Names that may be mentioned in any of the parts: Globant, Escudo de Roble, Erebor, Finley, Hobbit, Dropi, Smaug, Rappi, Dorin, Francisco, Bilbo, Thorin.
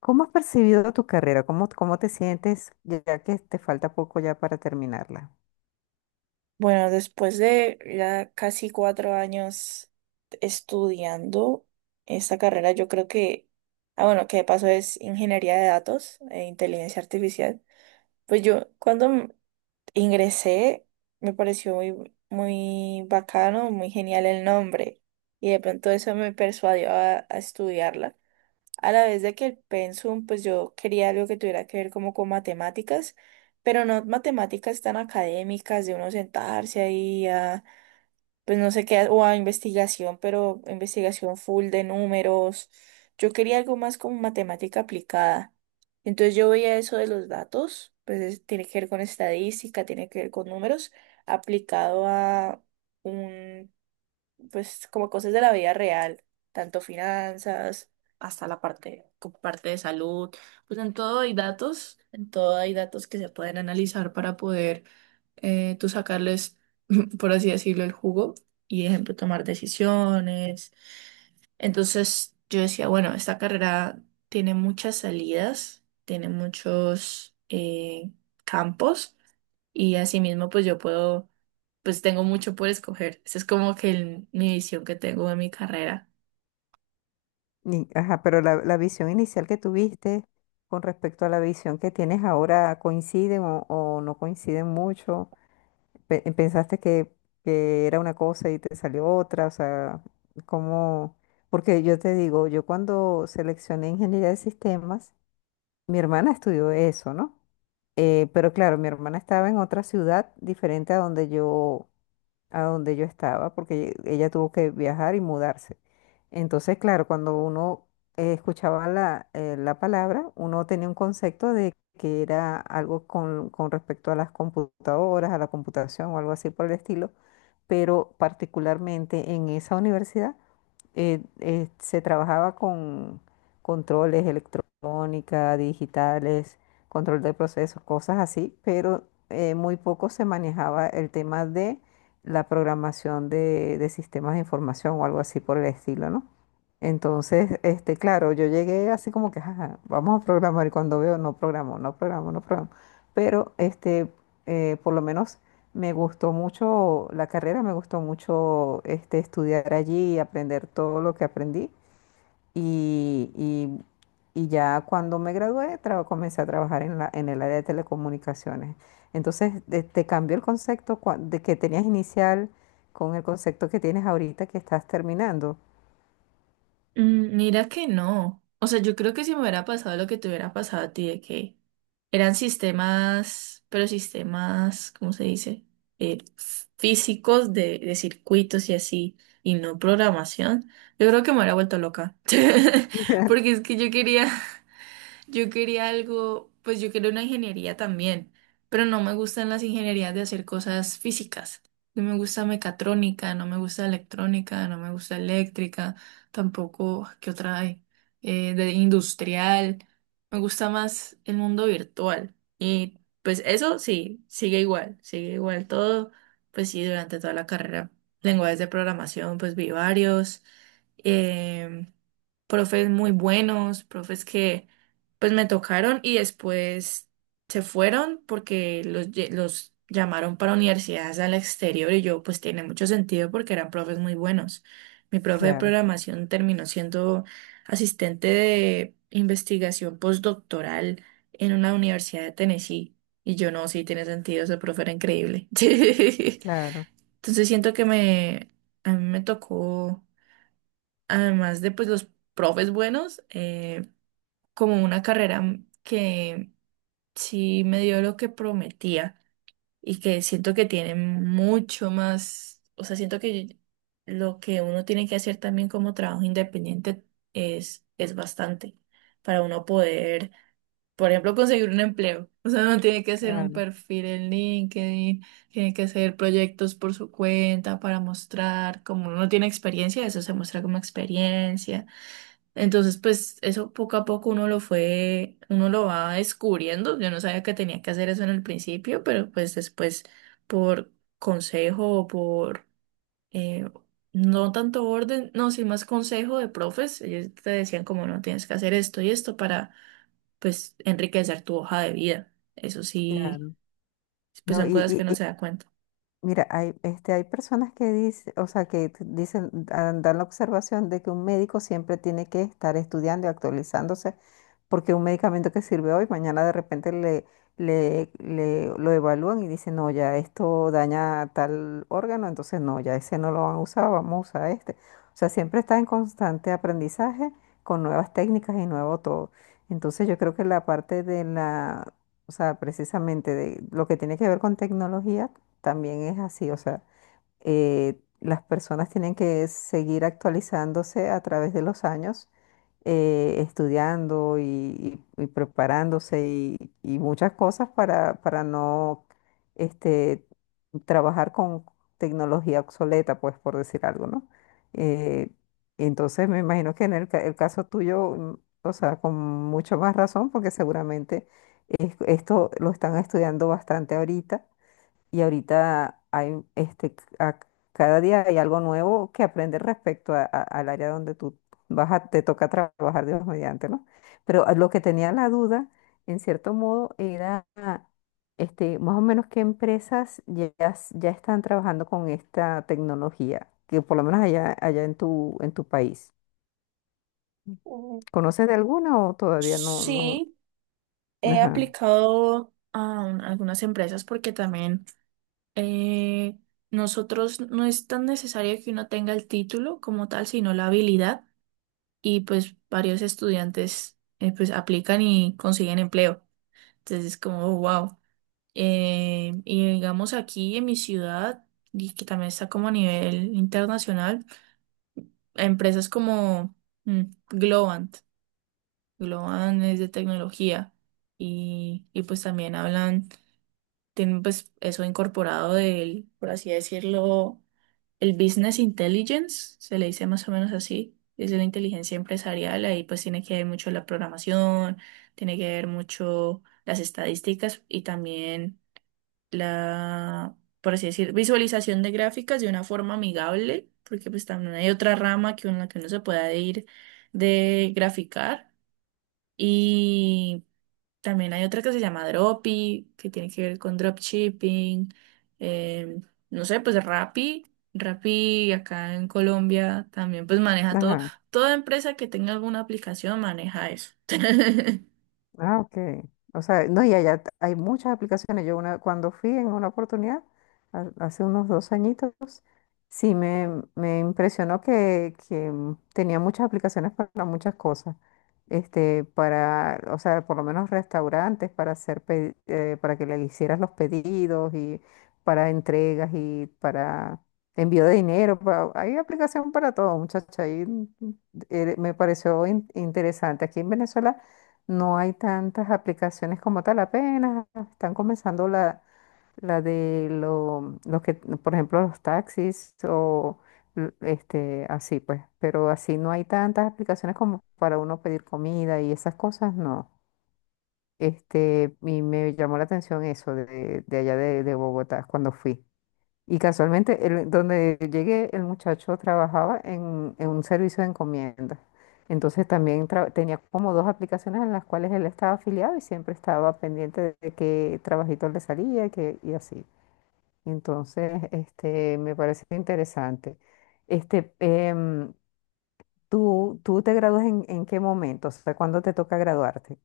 ¿Cómo has percibido tu carrera? ¿Cómo te sientes ya que te falta poco ya para terminarla? Bueno, después de ya casi 4 años estudiando esta carrera, yo creo que, bueno, que de paso es ingeniería de datos e inteligencia artificial. Pues yo ingresé me pareció muy, muy bacano, muy genial el nombre y de pronto eso me persuadió a estudiarla. A la vez de que el pensum, pues yo quería algo que tuviera que ver como con matemáticas, pero no matemáticas tan académicas, de uno sentarse ahí a, pues no sé qué, o a investigación, pero investigación full de números. Yo quería algo más como matemática aplicada. Entonces yo veía eso de los datos, pues tiene que ver con estadística, tiene que ver con números, aplicado a un, pues, como cosas de la vida real, tanto finanzas, hasta la parte, como parte de salud, pues en todo hay datos, en todo hay datos que se pueden analizar para poder, tú sacarles, por así decirlo, el jugo y, ejemplo, tomar decisiones. Entonces yo decía, bueno, esta carrera tiene muchas salidas, tiene muchos campos y asimismo pues yo puedo, pues tengo mucho por escoger. Esa es como que mi visión que tengo de mi carrera. Ajá, pero la visión inicial que tuviste con respecto a la visión que tienes ahora, ¿coinciden o no coinciden mucho? ¿Pensaste que era una cosa y te salió otra? O sea, ¿cómo? Porque yo te digo, yo cuando seleccioné ingeniería de sistemas, mi hermana estudió eso, ¿no? Pero claro, mi hermana estaba en otra ciudad diferente a donde yo estaba, porque ella tuvo que viajar y mudarse. Entonces, claro, cuando uno escuchaba la, la palabra, uno tenía un concepto de que era algo con respecto a las computadoras, a la computación o algo así por el estilo, pero particularmente en esa universidad se trabajaba con controles electrónica, digitales, control de procesos, cosas así, pero muy poco se manejaba el tema de la programación de sistemas de información o algo así por el estilo, ¿no? Entonces, este, claro, yo llegué así como que: "Ajá, vamos a programar", y cuando veo, no programo, no programo, no programo. Pero, este, por lo menos me gustó mucho la carrera, me gustó mucho, este, estudiar allí y aprender todo lo que aprendí. Y, y- y ya cuando me gradué, comencé a trabajar en la, en el área de telecomunicaciones. Entonces, te cambió el concepto de que tenías inicial con el concepto que tienes ahorita que estás terminando. Mira que no. O sea, yo creo que si me hubiera pasado lo que te hubiera pasado a ti, de que eran sistemas, pero sistemas, ¿cómo se dice? Físicos de circuitos y así, y no programación, yo creo que me hubiera vuelto loca. Porque es que yo quería algo, pues yo quería una ingeniería también, pero no me gustan las ingenierías de hacer cosas físicas. No me gusta mecatrónica, no me gusta electrónica, no me gusta eléctrica, tampoco, ¿qué otra hay? De industrial. Me gusta más el mundo virtual. Y pues eso sí, sigue igual todo. Pues sí, durante toda la carrera. Lenguajes de programación, pues vi varios. em, Profes muy buenos, profes que pues me tocaron y después se fueron porque los llamaron para universidades al exterior y yo, pues, tiene mucho sentido porque eran profes muy buenos. Mi profe de Claro, programación terminó siendo asistente de investigación postdoctoral en una universidad de Tennessee y yo no, sí tiene sentido, ese profe era increíble. claro, Entonces siento que me, a mí me tocó, además de pues los profes buenos, como una carrera que sí me dio lo que prometía y que siento que tiene mucho más, o sea, siento que lo que uno tiene que hacer también como trabajo independiente es bastante para uno poder, por ejemplo, conseguir un empleo. O sea, uno tiene que hacer un claro, perfil en LinkedIn, tiene que hacer proyectos por su cuenta para mostrar, como uno tiene experiencia, eso se muestra como experiencia. Entonces, pues eso poco a poco uno lo fue, uno lo va descubriendo. Yo no sabía que tenía que hacer eso en el principio, pero pues después por consejo o por, eh, no tanto orden, no, sí más consejo de profes, ellos te decían como no tienes que hacer esto y esto para pues enriquecer tu hoja de vida. Eso sí, claro. pues No, son y, cosas que y- uno y, se da cuenta. mira, hay, este, hay personas que dicen, o sea, que dicen, dan la observación de que un médico siempre tiene que estar estudiando y actualizándose porque un medicamento que sirve hoy, mañana de repente lo evalúan y dicen, no, ya esto daña tal órgano, entonces no, ya ese no lo van a usar, vamos a usar este. O sea, siempre está en constante aprendizaje con nuevas técnicas y nuevo todo. Entonces yo creo que la parte de la, o sea, precisamente de lo que tiene que ver con tecnología también es así, o sea las personas tienen que seguir actualizándose a través de los años, estudiando y preparándose y muchas cosas para no este, trabajar con tecnología obsoleta, pues por decir algo, ¿no? Eh, entonces me imagino que en el, el caso tuyo, mm, o sea, con mucho más razón, porque seguramente esto lo están estudiando bastante ahorita y ahorita hay este, cada día hay algo nuevo que aprender respecto al área donde tú te toca trabajar, Dios mediante, ¿no? Pero a lo que tenía la duda, en cierto modo, era este, más o menos qué empresas ya, ya están trabajando con esta tecnología, que por lo menos allá, allá en tu país. Mm, ¿Conoces de alguna o todavía no? sí, he Ajá, aplicado a algunas empresas porque también, eh, nosotros no es tan necesario que uno tenga el título como tal, sino la habilidad y pues varios estudiantes, pues aplican y consiguen empleo. Entonces es como, wow. Y digamos aquí en mi ciudad, y que también está como a nivel internacional, empresas como, mm, Globant. Globant es de tecnología y pues también hablan, tienen pues eso incorporado del, por así decirlo, el business intelligence, se le dice más o menos así, es la inteligencia empresarial, ahí pues tiene que ver mucho la programación, tiene que ver mucho las estadísticas y también la, por así decir, visualización de gráficas de una forma amigable, porque pues también hay otra rama que uno se pueda ir de graficar. Y también hay otra que se llama Dropi, que tiene que ver con dropshipping. em, no sé, pues Rappi. Rappi acá en Colombia también pues maneja todo. ajá. Toda empresa que tenga alguna aplicación maneja eso. Ah, ok. O sea, no, y allá hay muchas aplicaciones. Yo una, cuando fui en una oportunidad, hace unos dos añitos, sí me impresionó que tenía muchas aplicaciones para muchas cosas. Este, para, o sea, por lo menos restaurantes para hacer, para que le hicieras los pedidos y para entregas y para envío de dinero. Hay aplicación para todo, muchacha. Y mm, me pareció interesante. Aquí en Venezuela no hay tantas aplicaciones como tal, apenas están comenzando la de los que, por ejemplo, los taxis o este, así pues, pero así no hay tantas aplicaciones como para uno pedir comida y esas cosas, no. Este, y me llamó la atención eso de allá de Bogotá cuando fui. Y casualmente, donde llegué, el muchacho trabajaba en un servicio de encomienda. Entonces también tenía como dos aplicaciones en las cuales él estaba afiliado y siempre estaba pendiente de qué trabajito le salía que, y así. Entonces, este, me parece interesante. Este, em, ¿tú te gradúas en qué momento? O sea, ¿cuándo te toca graduarte?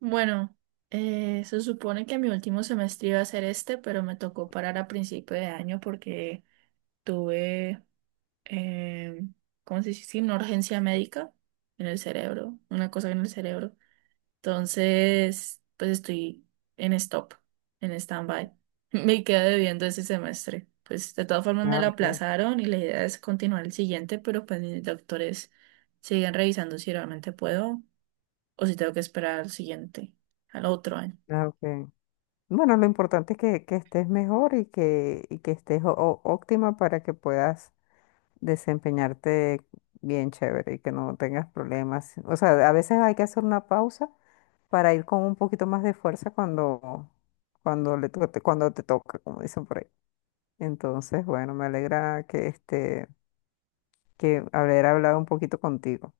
Bueno, se supone que mi último semestre iba a ser este, pero me tocó parar a principio de año porque tuve, em, ¿cómo se dice? Sí, una urgencia médica en el cerebro, una cosa en el cerebro. Entonces, pues estoy en stop, en stand-by. Me queda debiendo ese semestre. Pues de todas formas me Ah, lo ok, aplazaron y la idea es continuar el siguiente, pero pues mis doctores siguen revisando si realmente puedo o si tengo que esperar al siguiente, al otro año. ah, ok. Bueno, lo importante es que estés mejor y que estés óptima para que puedas desempeñarte bien chévere y que no tengas problemas. O sea, a veces hay que hacer una pausa para ir con un poquito más de fuerza cuando, cuando cuando te toca, como dicen por ahí. Entonces, bueno, me alegra que haber hablado un poquito contigo.